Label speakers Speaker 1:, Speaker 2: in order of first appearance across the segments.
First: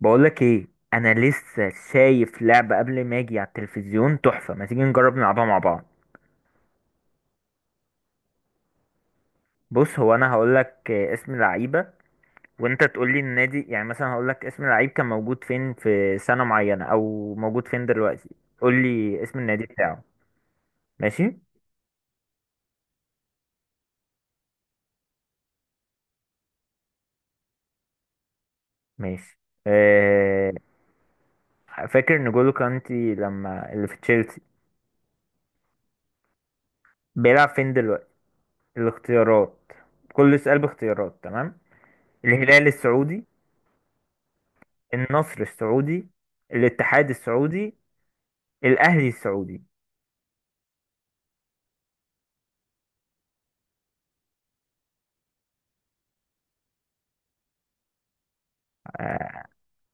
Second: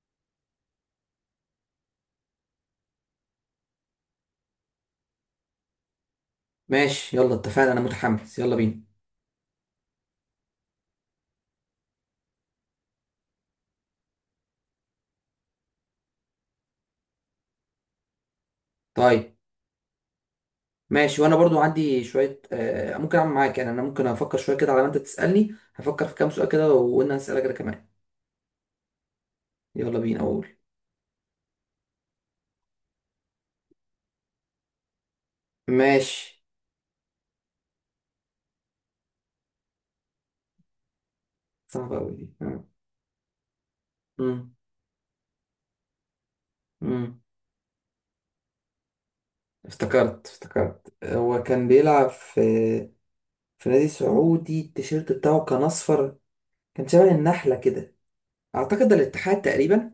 Speaker 1: بقولك ايه؟ انا لسه شايف لعبة قبل ما اجي على التلفزيون، تحفة. ما تيجي نجرب نلعبها مع بعض؟
Speaker 2: ماشي، يلا اتفقنا، انا متحمس، يلا بينا.
Speaker 1: بص، هو انا هقولك اسم لعيبة وانت تقولي النادي. يعني مثلا هقولك اسم اللعيب كان موجود فين في سنة معينة او موجود فين دلوقتي، قولي
Speaker 2: طيب.
Speaker 1: اسم النادي بتاعه.
Speaker 2: ماشي، وانا
Speaker 1: ماشي
Speaker 2: برضو عندي شويه، ممكن اعمل معاك. يعني انا ممكن افكر شويه كده على ما انت تسالني. هفكر في كام سؤال كده وانا هسالك انا كمان.
Speaker 1: ماشي.
Speaker 2: يلا بينا اقول.
Speaker 1: أه... فاكر نجولو كانتي لما اللي في تشيلسي
Speaker 2: ماشي.
Speaker 1: بيلعب فين دلوقتي؟ الاختيارات، كل سؤال باختيارات، تمام؟
Speaker 2: صعبه قوي دي.
Speaker 1: الهلال السعودي،
Speaker 2: مم.
Speaker 1: النصر السعودي، الاتحاد
Speaker 2: مم.
Speaker 1: السعودي، الاهلي السعودي.
Speaker 2: افتكرت هو كان بيلعب في نادي سعودي، التيشيرت بتاعه كان اصفر، كان شبه النحله كده. اعتقد ده الاتحاد
Speaker 1: آه.
Speaker 2: تقريبا.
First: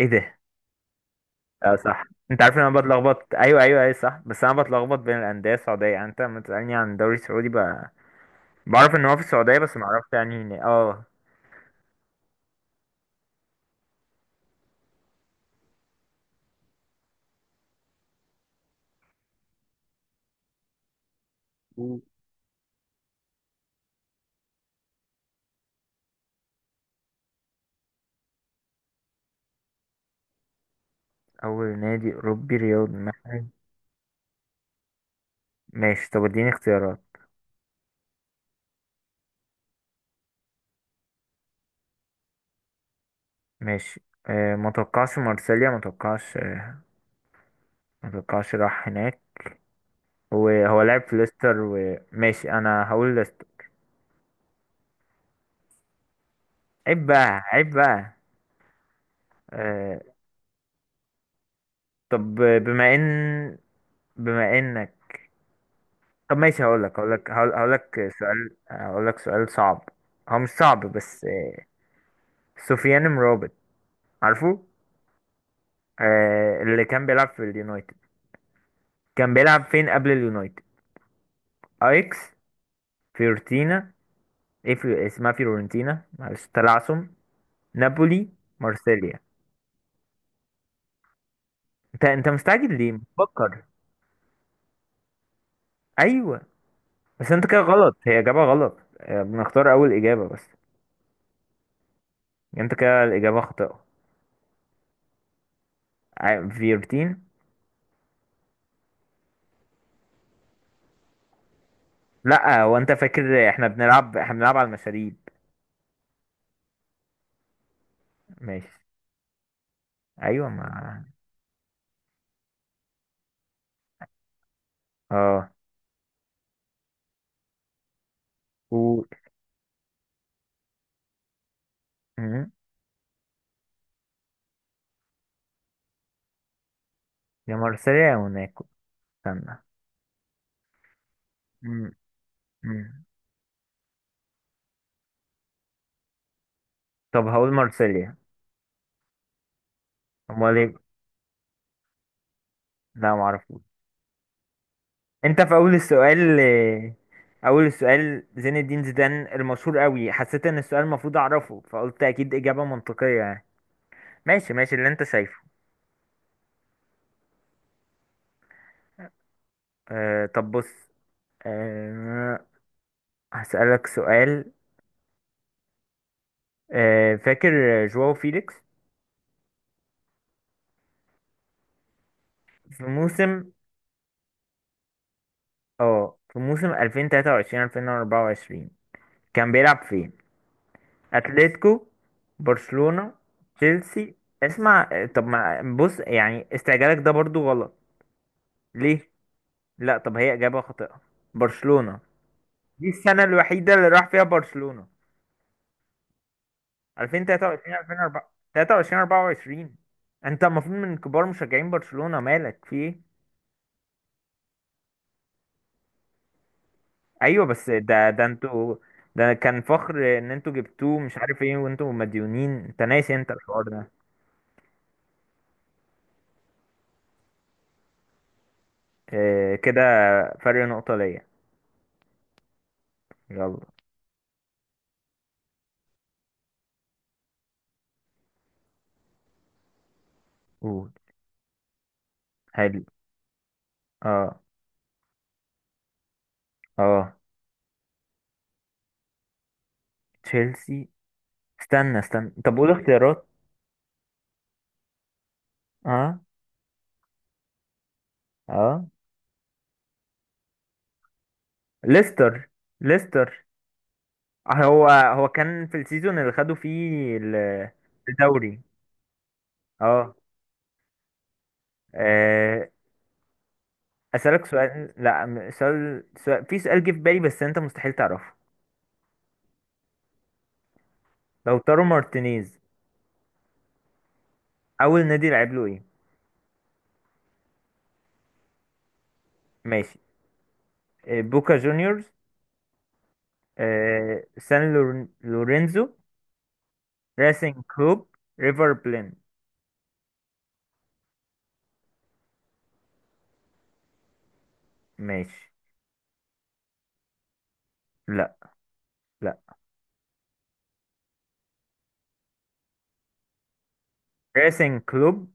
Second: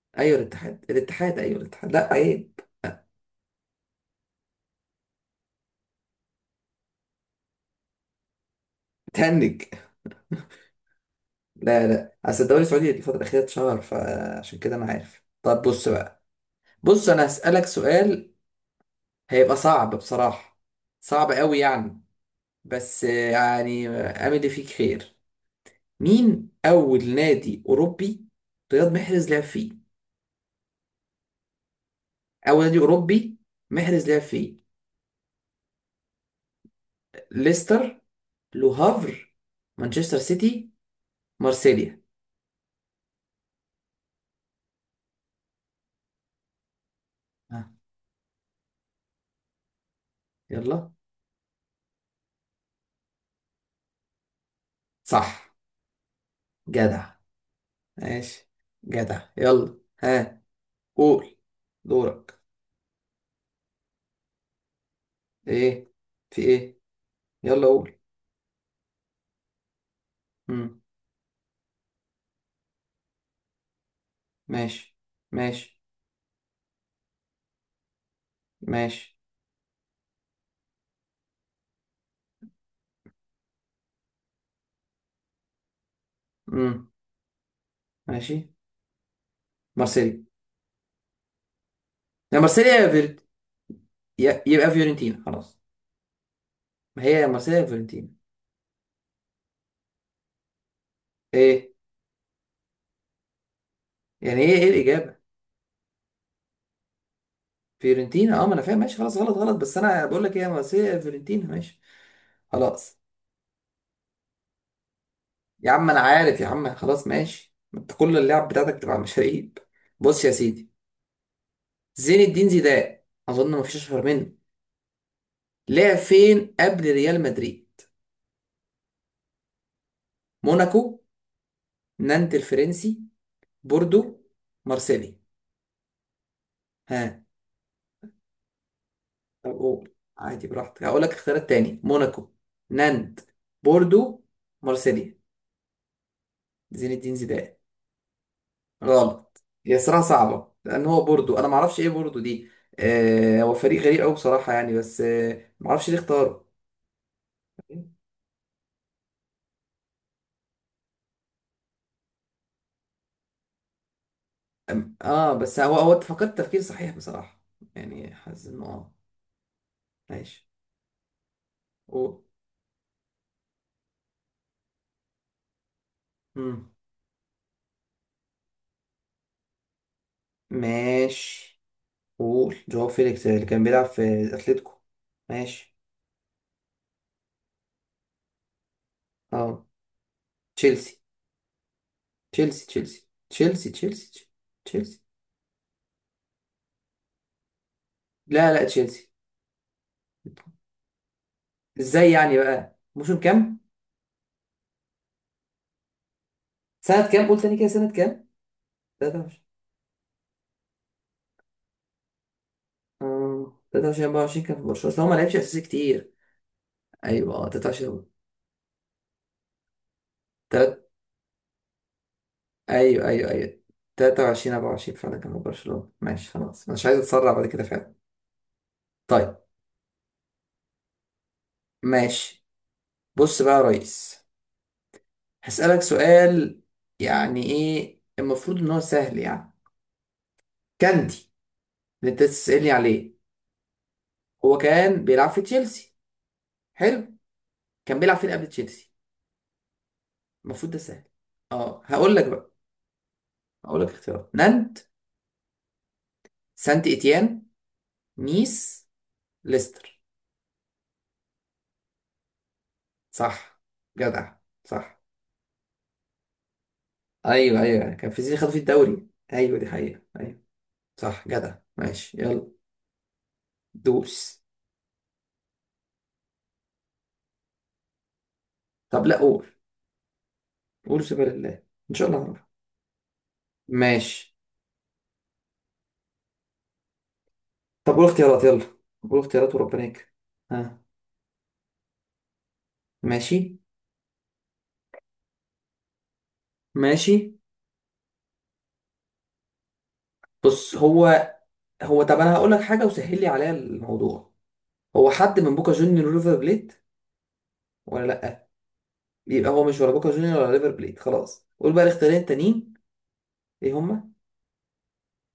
Speaker 1: ايه
Speaker 2: ايوه
Speaker 1: ده؟
Speaker 2: الاتحاد، الاتحاد، ايوه
Speaker 1: اه،
Speaker 2: الاتحاد،
Speaker 1: صح.
Speaker 2: لا
Speaker 1: انت
Speaker 2: ايه.
Speaker 1: عارف إن انا بتلخبط، ايوه ايوه ايوه، صح، بس انا بتلخبط بين الانديه السعوديه، يعني انت لما تسالني عن الدوري السعودي بعرف ان هو في السعوديه
Speaker 2: تهنج.
Speaker 1: بس ما اعرفش يعني هنا. اه.
Speaker 2: لا لا، اصل الدوري السعودي الفترة الأخيرة اتشهر، فعشان كده أنا عارف. طب بص بقى، بص أنا هسألك سؤال. هيبقى صعب بصراحة، صعب قوي يعني.
Speaker 1: مم.
Speaker 2: بس يعني أمل فيك خير. مين أول نادي أوروبي رياض محرز لعب فيه؟
Speaker 1: اول نادي اوروبي
Speaker 2: أول نادي
Speaker 1: رياض
Speaker 2: أوروبي
Speaker 1: محل.
Speaker 2: محرز لعب فيه.
Speaker 1: ماشي، طب اديني اختيارات.
Speaker 2: ليستر، لو هافر، مانشستر سيتي، مارسيليا.
Speaker 1: ماشي. ما توقعش مارسيليا، ما توقعش.
Speaker 2: ها؟
Speaker 1: ما توقعش راح هناك. هو
Speaker 2: يلا.
Speaker 1: لعب في ليستر، وماشي انا هقول ليستر.
Speaker 2: صح.
Speaker 1: عيب
Speaker 2: جدع.
Speaker 1: بقى، عيب بقى.
Speaker 2: ماشي. جدع، يلا.
Speaker 1: آه،
Speaker 2: ها، قول.
Speaker 1: طب
Speaker 2: دورك.
Speaker 1: بما انك،
Speaker 2: ايه؟
Speaker 1: طب
Speaker 2: في
Speaker 1: ماشي،
Speaker 2: ايه؟ يلا قول.
Speaker 1: هقول لك سؤال صعب. هو مش
Speaker 2: امم.
Speaker 1: صعب بس. سفيان مرابط، عارفه؟
Speaker 2: ماشي. ماشي.
Speaker 1: اللي كان بيلعب في اليونايتد،
Speaker 2: ماشي.
Speaker 1: كان بيلعب فين قبل اليونايتد؟ ايكس، فيورتينا، اسمها فيورنتينا، معلش
Speaker 2: امم.
Speaker 1: تلعثم. نابولي،
Speaker 2: ماشي.
Speaker 1: مارسيليا.
Speaker 2: مارسيليا.
Speaker 1: انت
Speaker 2: يا مارسيليا
Speaker 1: مستعجل
Speaker 2: يا
Speaker 1: ليه،
Speaker 2: فيرت،
Speaker 1: بتفكر؟
Speaker 2: يبقى فيورنتينا خلاص.
Speaker 1: ايوه
Speaker 2: ما هي يا
Speaker 1: بس انت
Speaker 2: مارسيليا
Speaker 1: كده
Speaker 2: يا
Speaker 1: غلط،
Speaker 2: فيورنتينا.
Speaker 1: هي اجابه غلط، بنختار اول اجابه بس.
Speaker 2: ايه؟
Speaker 1: انت كده الاجابه خاطئه.
Speaker 2: يعني ايه؟ ايه الاجابه؟
Speaker 1: فيورتين.
Speaker 2: فيورنتينا، اه ما انا فاهم. ماشي خلاص، غلط غلط، بس انا بقول لك ايه، يا مارسيليا يا فيورنتينا. ماشي
Speaker 1: لا، هو انت
Speaker 2: خلاص
Speaker 1: فاكر احنا بنلعب، احنا بنلعب على المشاريب.
Speaker 2: يا عم، انا عارف يا عم، خلاص ماشي، ما انت كل اللعب
Speaker 1: ماشي.
Speaker 2: بتاعتك بتبقى مشاريب. بص يا
Speaker 1: ايوه ما...
Speaker 2: سيدي، زين الدين زيدان، اظن ما فيش اشهر منه.
Speaker 1: اه
Speaker 2: لعب فين قبل ريال مدريد؟
Speaker 1: و
Speaker 2: موناكو، نانت
Speaker 1: مم.
Speaker 2: الفرنسي، بوردو، مارسيلي. ها؟
Speaker 1: يا مارسيليا يا موناكو،
Speaker 2: طب
Speaker 1: استنى.
Speaker 2: قول عادي، براحتك. هقول لك اختيارات تاني.
Speaker 1: مم.
Speaker 2: موناكو،
Speaker 1: مم.
Speaker 2: نانت، بوردو، مارسيليا. زين الدين
Speaker 1: طب هقول
Speaker 2: زيدان.
Speaker 1: مارسيليا.
Speaker 2: غلط هي، صراحة صعبة،
Speaker 1: امال ايه؟
Speaker 2: لأن هو بوردو، أنا معرفش إيه بوردو دي.
Speaker 1: لا،
Speaker 2: هو
Speaker 1: معرفوش.
Speaker 2: فريق غريب أوي بصراحة يعني، بس
Speaker 1: انت في اول
Speaker 2: معرفش ليه
Speaker 1: السؤال،
Speaker 2: اختاره.
Speaker 1: اول السؤال زين الدين زيدان المشهور قوي، حسيت ان السؤال المفروض اعرفه فقلت اكيد اجابة منطقية يعني. ماشي، ماشي اللي
Speaker 2: أم-
Speaker 1: انت شايفه.
Speaker 2: بس هو، هو فكرت تفكير صحيح بصراحة. يعني حاسس إنه. ماشي.
Speaker 1: طب بص.
Speaker 2: قول.
Speaker 1: آه هسألك سؤال.
Speaker 2: مم.
Speaker 1: فاكر جواو فيليكس؟
Speaker 2: ماشي. قول
Speaker 1: في
Speaker 2: جواو فيليكس اللي
Speaker 1: موسم،
Speaker 2: كان بيلعب في اتلتيكو. ماشي.
Speaker 1: 2023 2024 كان
Speaker 2: اه،
Speaker 1: بيلعب فين؟
Speaker 2: تشيلسي
Speaker 1: اتلتيكو،
Speaker 2: تشيلسي تشيلسي
Speaker 1: برشلونة،
Speaker 2: تشيلسي
Speaker 1: تشيلسي.
Speaker 2: تشيلسي تشيلسي.
Speaker 1: اسمع، طب ما بص، يعني استعجالك ده برضو غلط.
Speaker 2: لا لا، تشيلسي.
Speaker 1: ليه؟ لا طب هي إجابة خاطئة. برشلونة،
Speaker 2: ازاي يعني؟ بقى
Speaker 1: دي
Speaker 2: موسم
Speaker 1: السنة
Speaker 2: كام؟
Speaker 1: الوحيدة اللي راح فيها برشلونة.
Speaker 2: سنة كام؟ قول تاني كده
Speaker 1: 2023
Speaker 2: سنة كام.
Speaker 1: 2024، 23
Speaker 2: 23.
Speaker 1: 24. انت المفروض من كبار مشجعين برشلونة، مالك في ايه؟
Speaker 2: اه 23 24 كان في برشلونة، أصل هو ما لعبش اساسي كتير. ايوه،
Speaker 1: ايوه
Speaker 2: اه
Speaker 1: بس
Speaker 2: 23.
Speaker 1: ده انتوا، ده كان فخر ان انتوا
Speaker 2: تلات،
Speaker 1: جبتوه، مش عارف ايه، وانتوا مديونين، انت
Speaker 2: ايوه
Speaker 1: ناسي
Speaker 2: ايوه
Speaker 1: انت
Speaker 2: ايوه،
Speaker 1: الحوار ده؟
Speaker 2: 23 24 فعلا كان في برشلونة. ماشي خلاص، انا مش عايز اتسرع بعد كده فعلا. طيب.
Speaker 1: كده فرق نقطة ليا.
Speaker 2: ماشي بص بقى
Speaker 1: يلا
Speaker 2: يا ريس، هسألك سؤال. يعني ايه؟ المفروض ان هو سهل يعني.
Speaker 1: قول.
Speaker 2: كاندي، اللي انت تسألني
Speaker 1: حلو.
Speaker 2: عليه.
Speaker 1: اه
Speaker 2: هو كان بيلعب في تشيلسي، حلو.
Speaker 1: اه
Speaker 2: كان بيلعب فين قبل تشيلسي؟ المفروض ده
Speaker 1: تشيلسي.
Speaker 2: سهل. اه،
Speaker 1: استنى
Speaker 2: هقول لك
Speaker 1: استنى،
Speaker 2: بقى.
Speaker 1: طب قول اختيارات.
Speaker 2: هقول لك اختيارات: نانت،
Speaker 1: اه
Speaker 2: سانت اتيان، نيس،
Speaker 1: اه
Speaker 2: ليستر.
Speaker 1: ليستر، ليستر.
Speaker 2: صح، جدع.
Speaker 1: هو
Speaker 2: صح،
Speaker 1: هو كان في السيزون اللي خدوا فيه
Speaker 2: ايوه ايوه، كان في زيزي خد فيه
Speaker 1: الدوري.
Speaker 2: الدوري. ايوه دي حقيقة،
Speaker 1: اه.
Speaker 2: ايوه. صح، جدع، ماشي يلا.
Speaker 1: آه،
Speaker 2: دوس.
Speaker 1: اسألك سؤال. لا، سؤال، في سؤال جه في بالي بس انت مستحيل تعرفه.
Speaker 2: طب لا قول. قول، سبحان
Speaker 1: لو
Speaker 2: الله.
Speaker 1: تارو
Speaker 2: ان شاء الله هعرف.
Speaker 1: مارتينيز
Speaker 2: ماشي.
Speaker 1: اول نادي لعب له ايه؟
Speaker 2: طب قول اختيارات يلا، قول اختيارات وربنا
Speaker 1: ماشي.
Speaker 2: يكرم. ها؟
Speaker 1: بوكا جونيورز،
Speaker 2: ماشي.
Speaker 1: سان لورينزو،
Speaker 2: ماشي.
Speaker 1: ريسنج كلوب، ريفر بلين.
Speaker 2: بص هو، هو، طب انا هقول لك حاجه وسهل لي عليها الموضوع. هو حد
Speaker 1: ماشي.
Speaker 2: من بوكا جونيور ريفر بليت ولا
Speaker 1: لا،
Speaker 2: لا؟
Speaker 1: لا.
Speaker 2: يبقى هو مش ولا بوكا جونيور ولا ريفر بليت خلاص. قول بقى الاختيارين التانيين، ايه هما؟
Speaker 1: ريسنج كلوب،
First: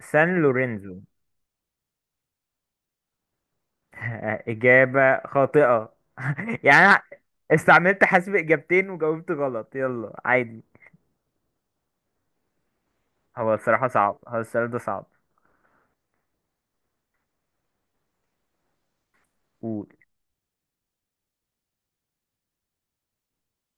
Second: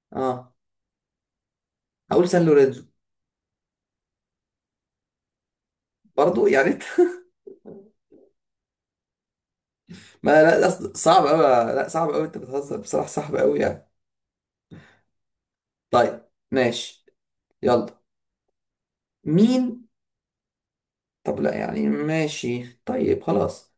Speaker 1: سان
Speaker 2: اه،
Speaker 1: لورينزو.
Speaker 2: هقول سان لورينزو.
Speaker 1: إجابة خاطئة.
Speaker 2: برضو يعني انت.
Speaker 1: يعني أنا استعملت حسب إجابتين وجاوبت غلط، يلا
Speaker 2: ما
Speaker 1: عادي.
Speaker 2: لا، أصل صعب قوي. لا، صعب قوي، انت بتهزر، بصراحه صعب
Speaker 1: هو
Speaker 2: قوي
Speaker 1: الصراحة
Speaker 2: يعني.
Speaker 1: صعب، هو السؤال ده صعب.
Speaker 2: طيب. ماشي. يلا. مين؟
Speaker 1: قول.
Speaker 2: طب لا، يعني ماشي، طيب خلاص.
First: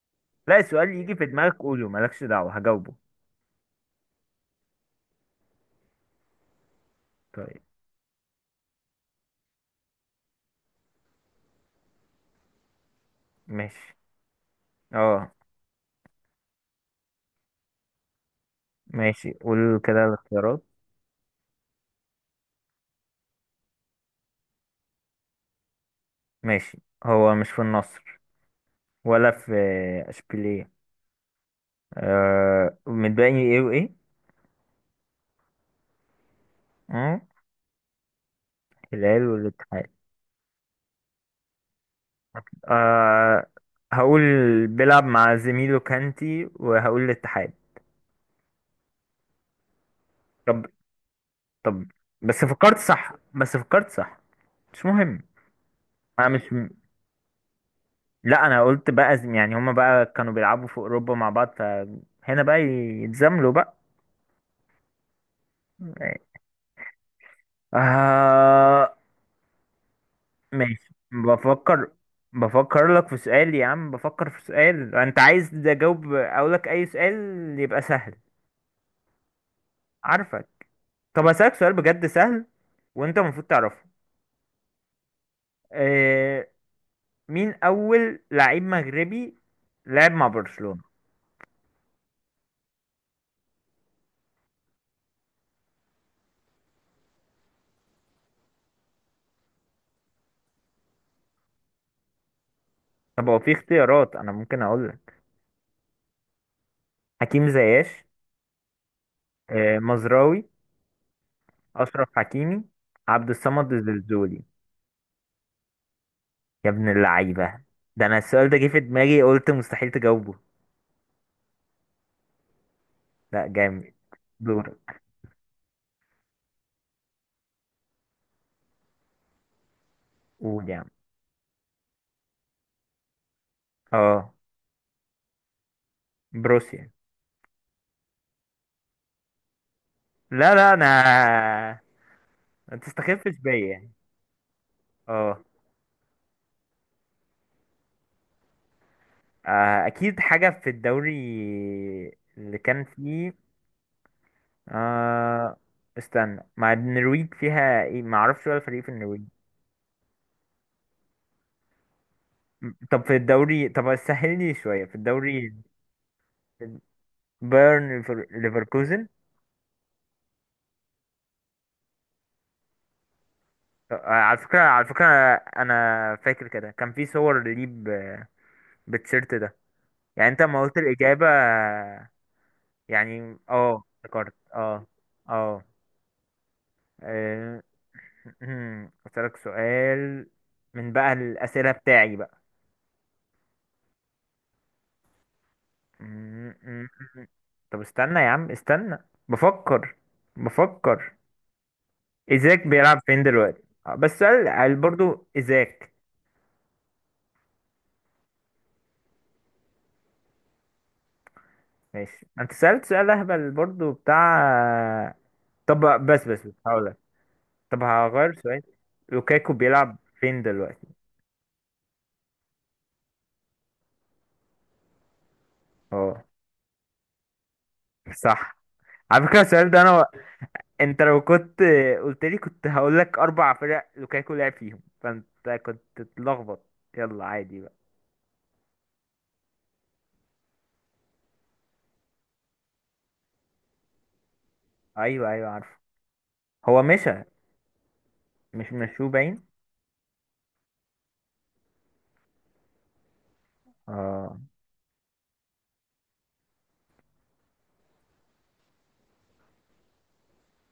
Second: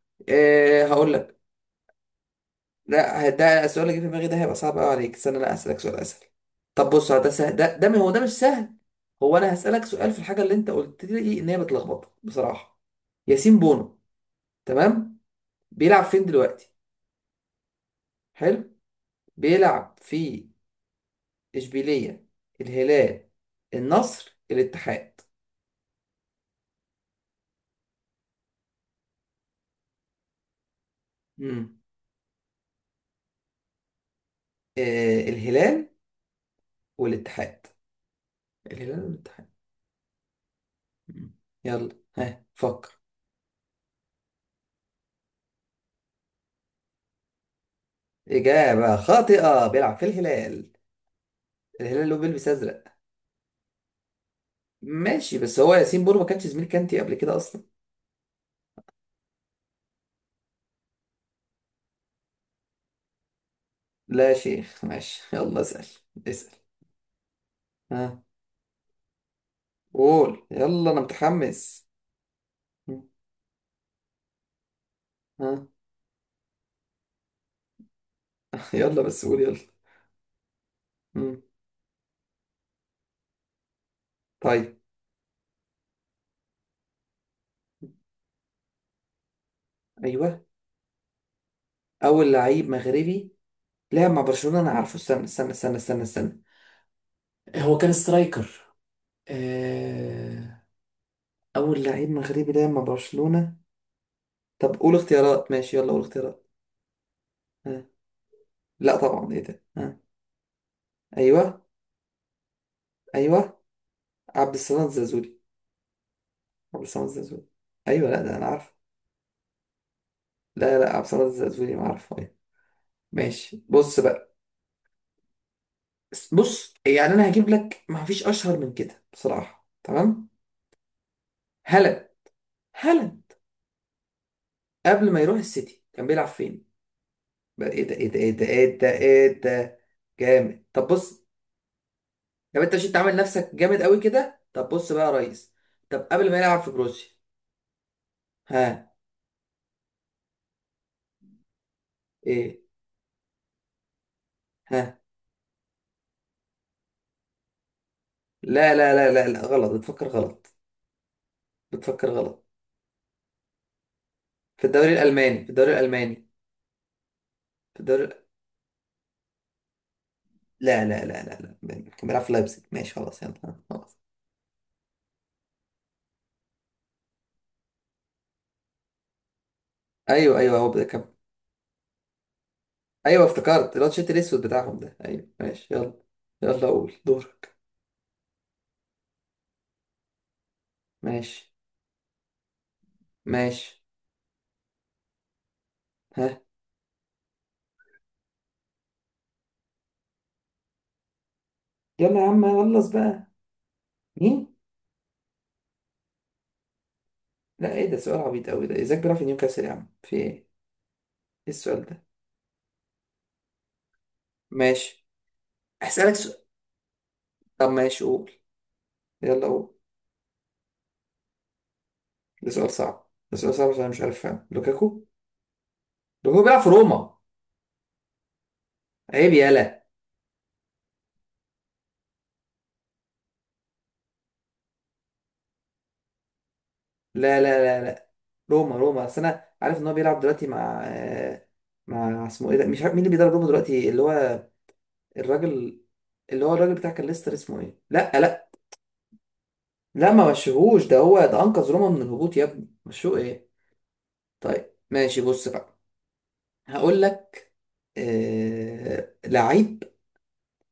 Speaker 1: لا،
Speaker 2: أه،
Speaker 1: السؤال
Speaker 2: هقول
Speaker 1: يجي في
Speaker 2: لك.
Speaker 1: دماغك قوله، مالكش دعوة، هجاوبه.
Speaker 2: لا، ده السؤال اللي جه في دماغي ده هيبقى صعب قوي عليك. استنى، انا اسالك سؤال اسهل. طب بص ده سهل،
Speaker 1: طيب،
Speaker 2: ده ده هو، ده مش سهل. هو انا هسالك سؤال في الحاجه اللي انت قلت لي ان هي بتلخبطك بصراحه. ياسين
Speaker 1: ماشي.
Speaker 2: بونو. تمام.
Speaker 1: اه،
Speaker 2: بيلعب فين دلوقتي؟ حلو.
Speaker 1: ماشي قول
Speaker 2: بيلعب
Speaker 1: كده
Speaker 2: في
Speaker 1: الاختيارات.
Speaker 2: اشبيليه، الهلال، النصر، الاتحاد.
Speaker 1: ماشي، هو مش في النصر ولا في اشبيليه.
Speaker 2: امم.
Speaker 1: متبقي ايه وايه؟
Speaker 2: آه، الهلال
Speaker 1: اه،
Speaker 2: والاتحاد. الهلال
Speaker 1: الهلال
Speaker 2: والاتحاد.
Speaker 1: والاتحاد.
Speaker 2: مم. يلا، ها، فكر.
Speaker 1: آه هقول بيلعب مع زميله كانتي، وهقول الاتحاد.
Speaker 2: اجابه خاطئه، بيلعب في
Speaker 1: طب.
Speaker 2: الهلال.
Speaker 1: طب.
Speaker 2: الهلال اللي هو
Speaker 1: بس
Speaker 2: بيلبس
Speaker 1: فكرت
Speaker 2: ازرق.
Speaker 1: صح، بس فكرت صح، مش مهم.
Speaker 2: ماشي، بس هو ياسين بونو ما
Speaker 1: انا
Speaker 2: كانش
Speaker 1: مش
Speaker 2: زميل
Speaker 1: م...
Speaker 2: كانتي قبل كده اصلا.
Speaker 1: لا، انا قلت بقى يعني هما بقى كانوا بيلعبوا في اوروبا مع بعض، فهنا بقى يتزاملوا بقى.
Speaker 2: لا يا شيخ، ماشي، يلا اسال. اسال. ها؟
Speaker 1: آه.
Speaker 2: قول يلا،
Speaker 1: ماشي،
Speaker 2: انا متحمس.
Speaker 1: بفكر، بفكر
Speaker 2: مم.
Speaker 1: لك في سؤال يا عم، بفكر في سؤال انت
Speaker 2: ها.
Speaker 1: عايز اجاوب، اقول لك اي سؤال يبقى سهل.
Speaker 2: يلا بس قول يلا.
Speaker 1: عارفك. طب
Speaker 2: مم.
Speaker 1: هسألك سؤال بجد سهل وانت المفروض تعرفه.
Speaker 2: طيب.
Speaker 1: آه، مين أول لعيب مغربي لعب مع
Speaker 2: ايوه،
Speaker 1: برشلونة؟
Speaker 2: اول لعيب مغربي لعب مع برشلونة، انا عارفه. استنى استنى استنى استنى استنى. هو كان سترايكر. آه، اول لعيب مغربي لعب مع
Speaker 1: طب هو في
Speaker 2: برشلونة.
Speaker 1: اختيارات أنا ممكن
Speaker 2: طب
Speaker 1: أقول
Speaker 2: قول
Speaker 1: لك.
Speaker 2: اختيارات، ماشي، يلا قول اختيارات.
Speaker 1: حكيم
Speaker 2: ها؟
Speaker 1: زياش،
Speaker 2: لا طبعا، ايه ده؟ ها.
Speaker 1: مزراوي،
Speaker 2: ايوه.
Speaker 1: أشرف حكيمي، عبد
Speaker 2: ايوه
Speaker 1: الصمد الزلزولي.
Speaker 2: عبد السلام زازولي.
Speaker 1: يا
Speaker 2: عبد
Speaker 1: ابن
Speaker 2: الصمد الزازولي.
Speaker 1: اللعيبة، ده
Speaker 2: ايوه،
Speaker 1: أنا
Speaker 2: لا ده انا
Speaker 1: السؤال ده جه
Speaker 2: عارف.
Speaker 1: في دماغي قلت مستحيل تجاوبه.
Speaker 2: لا لا، عبد الصمد الزازولي، ما عارفه ايه.
Speaker 1: لا،
Speaker 2: ماشي
Speaker 1: جامد.
Speaker 2: بص بقى،
Speaker 1: دورك.
Speaker 2: بص يعني انا هجيب لك ما فيش اشهر من كده بصراحه، تمام؟
Speaker 1: قول يا عم.
Speaker 2: هلا. هلا.
Speaker 1: اه،
Speaker 2: قبل ما يروح السيتي كان بيلعب فين؟
Speaker 1: بروسيا.
Speaker 2: بقى ايه ده، ايه ده، ايه ده، ايه ده، ايه ده؟
Speaker 1: لا،
Speaker 2: جامد.
Speaker 1: لا
Speaker 2: طب
Speaker 1: أنا،
Speaker 2: بص. طب انت
Speaker 1: ما
Speaker 2: مش، انت عامل
Speaker 1: تستخفش
Speaker 2: نفسك
Speaker 1: بيا
Speaker 2: جامد
Speaker 1: يعني.
Speaker 2: قوي كده. طب بص بقى يا
Speaker 1: اه.
Speaker 2: ريس. طب قبل ما يلعب في بروسيا؟ ها؟
Speaker 1: أكيد حاجة في الدوري اللي
Speaker 2: ايه؟
Speaker 1: كان فيه.
Speaker 2: ها؟
Speaker 1: آه. استنى، مع النرويج فيها ايه؟ ما اعرفش، ولا
Speaker 2: لا
Speaker 1: فريق في
Speaker 2: لا لا
Speaker 1: النرويج.
Speaker 2: لا لا، غلط، بتفكر غلط، بتفكر غلط.
Speaker 1: طب سهل لي
Speaker 2: في
Speaker 1: شويه،
Speaker 2: الدوري
Speaker 1: في
Speaker 2: الالماني، في
Speaker 1: الدوري.
Speaker 2: الدوري الالماني، في الدوري.
Speaker 1: ليفركوزن.
Speaker 2: لا لا لا لا لا، كان بيلعب في لايبزيج. ماشي خلاص، يلا خلاص.
Speaker 1: على فكره، انا فاكر كده كان في صور ليه بالتيشيرت ده. يعني
Speaker 2: ايوه
Speaker 1: انت
Speaker 2: ايوه،
Speaker 1: ما
Speaker 2: هو
Speaker 1: قلت
Speaker 2: كان.
Speaker 1: الاجابه،
Speaker 2: ايوه
Speaker 1: يعني
Speaker 2: افتكرت، اللي هو التيشيرت
Speaker 1: افتكرت.
Speaker 2: الاسود بتاعهم
Speaker 1: اه
Speaker 2: ده، ايوه.
Speaker 1: اه
Speaker 2: ماشي، يلا. يلا، قول، دورك.
Speaker 1: آه، اسالك سؤال من بقى
Speaker 2: ماشي.
Speaker 1: الاسئله بتاعي بقى.
Speaker 2: ماشي. ها.
Speaker 1: م- م- م. طب استنى يا عم استنى، بفكر، بفكر.
Speaker 2: يلا يا عم،
Speaker 1: ايزاك
Speaker 2: خلص
Speaker 1: بيلعب فين
Speaker 2: بقى.
Speaker 1: دلوقتي، بس سؤال
Speaker 2: مين؟
Speaker 1: قال برضو ايزاك.
Speaker 2: لا ايه ده، سؤال عبيط قوي ده، ازاي؟ بيلعب في نيوكاسل يا عم، في ايه؟ ايه السؤال ده؟
Speaker 1: ماشي، انت سألت سؤال اهبل برضو
Speaker 2: ماشي.
Speaker 1: بتاع. طب
Speaker 2: هسألك
Speaker 1: بس
Speaker 2: سؤال.
Speaker 1: بس بس هقولك،
Speaker 2: طب
Speaker 1: طب
Speaker 2: ماشي قول.
Speaker 1: هغير سؤال.
Speaker 2: يلا
Speaker 1: لوكاكو
Speaker 2: قول.
Speaker 1: بيلعب فين دلوقتي؟
Speaker 2: ده سؤال صعب، ده سؤال صعب عشان أنا مش عارف، فاهم؟ لوكاكو،
Speaker 1: اه،
Speaker 2: لوكاكو بيلعب في روما.
Speaker 1: صح. على
Speaker 2: عيب،
Speaker 1: فكرة السؤال ده
Speaker 2: يالا.
Speaker 1: انا، انت لو كنت قلت لي كنت هقول لك اربع فرق لوكاكو لعب فيهم، فانت كنت تتلخبط. يلا
Speaker 2: لا لا
Speaker 1: عادي بقى.
Speaker 2: لا لا، روما روما، بس انا عارف ان هو بيلعب دلوقتي مع، مع اسمه ايه ده، مش عارف مين اللي بيدرب روما دلوقتي، اللي هو
Speaker 1: ايوه ايوه، عارف.
Speaker 2: الراجل، اللي هو الراجل
Speaker 1: هو
Speaker 2: بتاع كان
Speaker 1: مشى،
Speaker 2: ليستر، اسمه ايه؟ لا لا.
Speaker 1: مش مشو باين.
Speaker 2: لا ما مشيهوش، ده هو ده انقذ روما من الهبوط يا ابني، مشوه ايه؟
Speaker 1: اه.
Speaker 2: طيب ماشي، بص بقى، هقول لك لعيب.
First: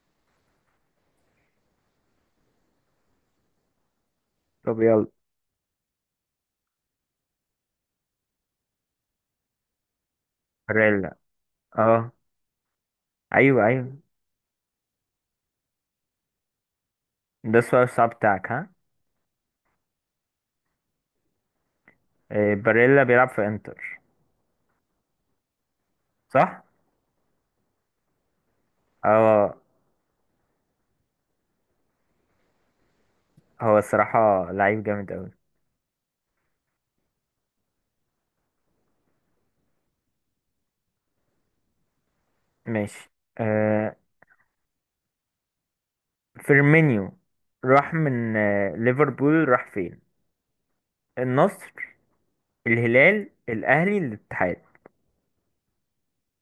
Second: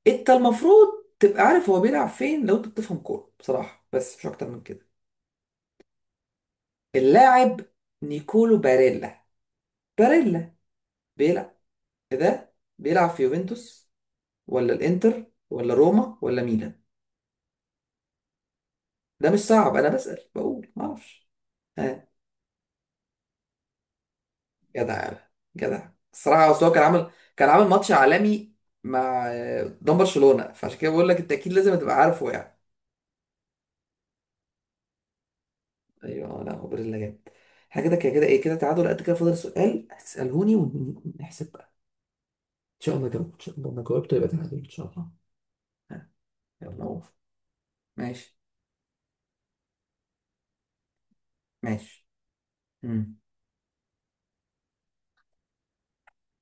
Speaker 2: انت المفروض تبقى عارف هو بيلعب فين لو انت بتفهم كوره بصراحه، بس مش اكتر من
Speaker 1: طب
Speaker 2: كده.
Speaker 1: يلا.
Speaker 2: اللاعب نيكولو باريلا. باريلا.
Speaker 1: باريلا.
Speaker 2: بيلعب،
Speaker 1: اه.
Speaker 2: إيه ده، بيلعب في
Speaker 1: ايوه
Speaker 2: يوفنتوس،
Speaker 1: ايوه،
Speaker 2: ولا الانتر، ولا روما، ولا ميلان؟
Speaker 1: ده السؤال الصعب بتاعك، ها؟
Speaker 2: ده مش صعب، انا بسأل بقول ما اعرفش. ها؟
Speaker 1: باريلا بيلعب في انتر.
Speaker 2: جدع يا بابا. جدع الصراحه،
Speaker 1: صح.
Speaker 2: اصل هو كان عامل، كان عامل ماتش عالمي مع،
Speaker 1: اه،
Speaker 2: قدام برشلونه، فعشان كده بقول لك انت اكيد لازم تبقى عارفه يعني.
Speaker 1: هو الصراحة لعيب جامد اوي.
Speaker 2: ايوه، لا هو بريلا جامد. احنا كده كده كده ايه كده، تعادل قد كده، فاضل سؤال هتسالهوني ونحسب بقى. ان شاء الله
Speaker 1: ماشي.
Speaker 2: جاوبت، ان شاء الله ما
Speaker 1: آه
Speaker 2: جاوبت يبقى تعادل ان شاء الله. ها. يلا هو.
Speaker 1: فيرمينيو راح من
Speaker 2: ماشي.
Speaker 1: ليفربول راح فين؟ النصر،
Speaker 2: ماشي. امم.
Speaker 1: الهلال، الاهلي، الاتحاد.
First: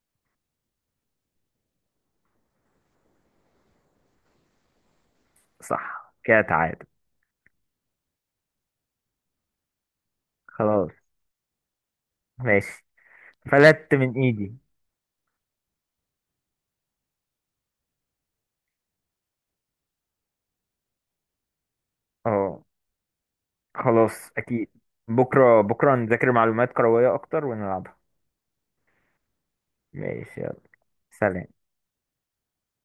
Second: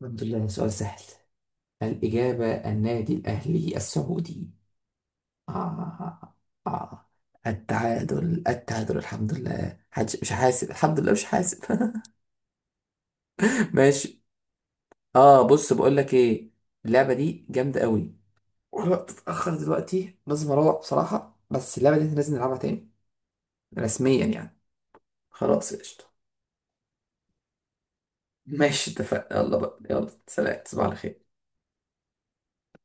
Speaker 2: الحمد لله، سؤال سهل. الإجابة النادي الأهلي السعودي. آه
Speaker 1: صح
Speaker 2: آه.
Speaker 1: كده تعادل.
Speaker 2: آه. التعادل، التعادل، الحمد لله، حدش مش حاسب،
Speaker 1: خلاص.
Speaker 2: الحمد لله مش حاسب.
Speaker 1: ماشي، فلت من
Speaker 2: ماشي.
Speaker 1: ايدي.
Speaker 2: اه، بص بقول لك ايه، اللعبة دي جامدة قوي، والوقت اتأخر دلوقتي، لازم اروح بصراحة، بس اللعبة دي إحنا لازم نلعبها
Speaker 1: اه،
Speaker 2: تاني، رسميا
Speaker 1: خلاص
Speaker 2: يعني.
Speaker 1: اكيد. بكرة
Speaker 2: خلاص
Speaker 1: بكرة
Speaker 2: قشطة،
Speaker 1: نذاكر معلومات كروية اكتر ونلعب.
Speaker 2: ماشي اتفقنا، يلا بقى، يلا
Speaker 1: ماشي يلا.
Speaker 2: سلام، تصبح على خير.
Speaker 1: سلام.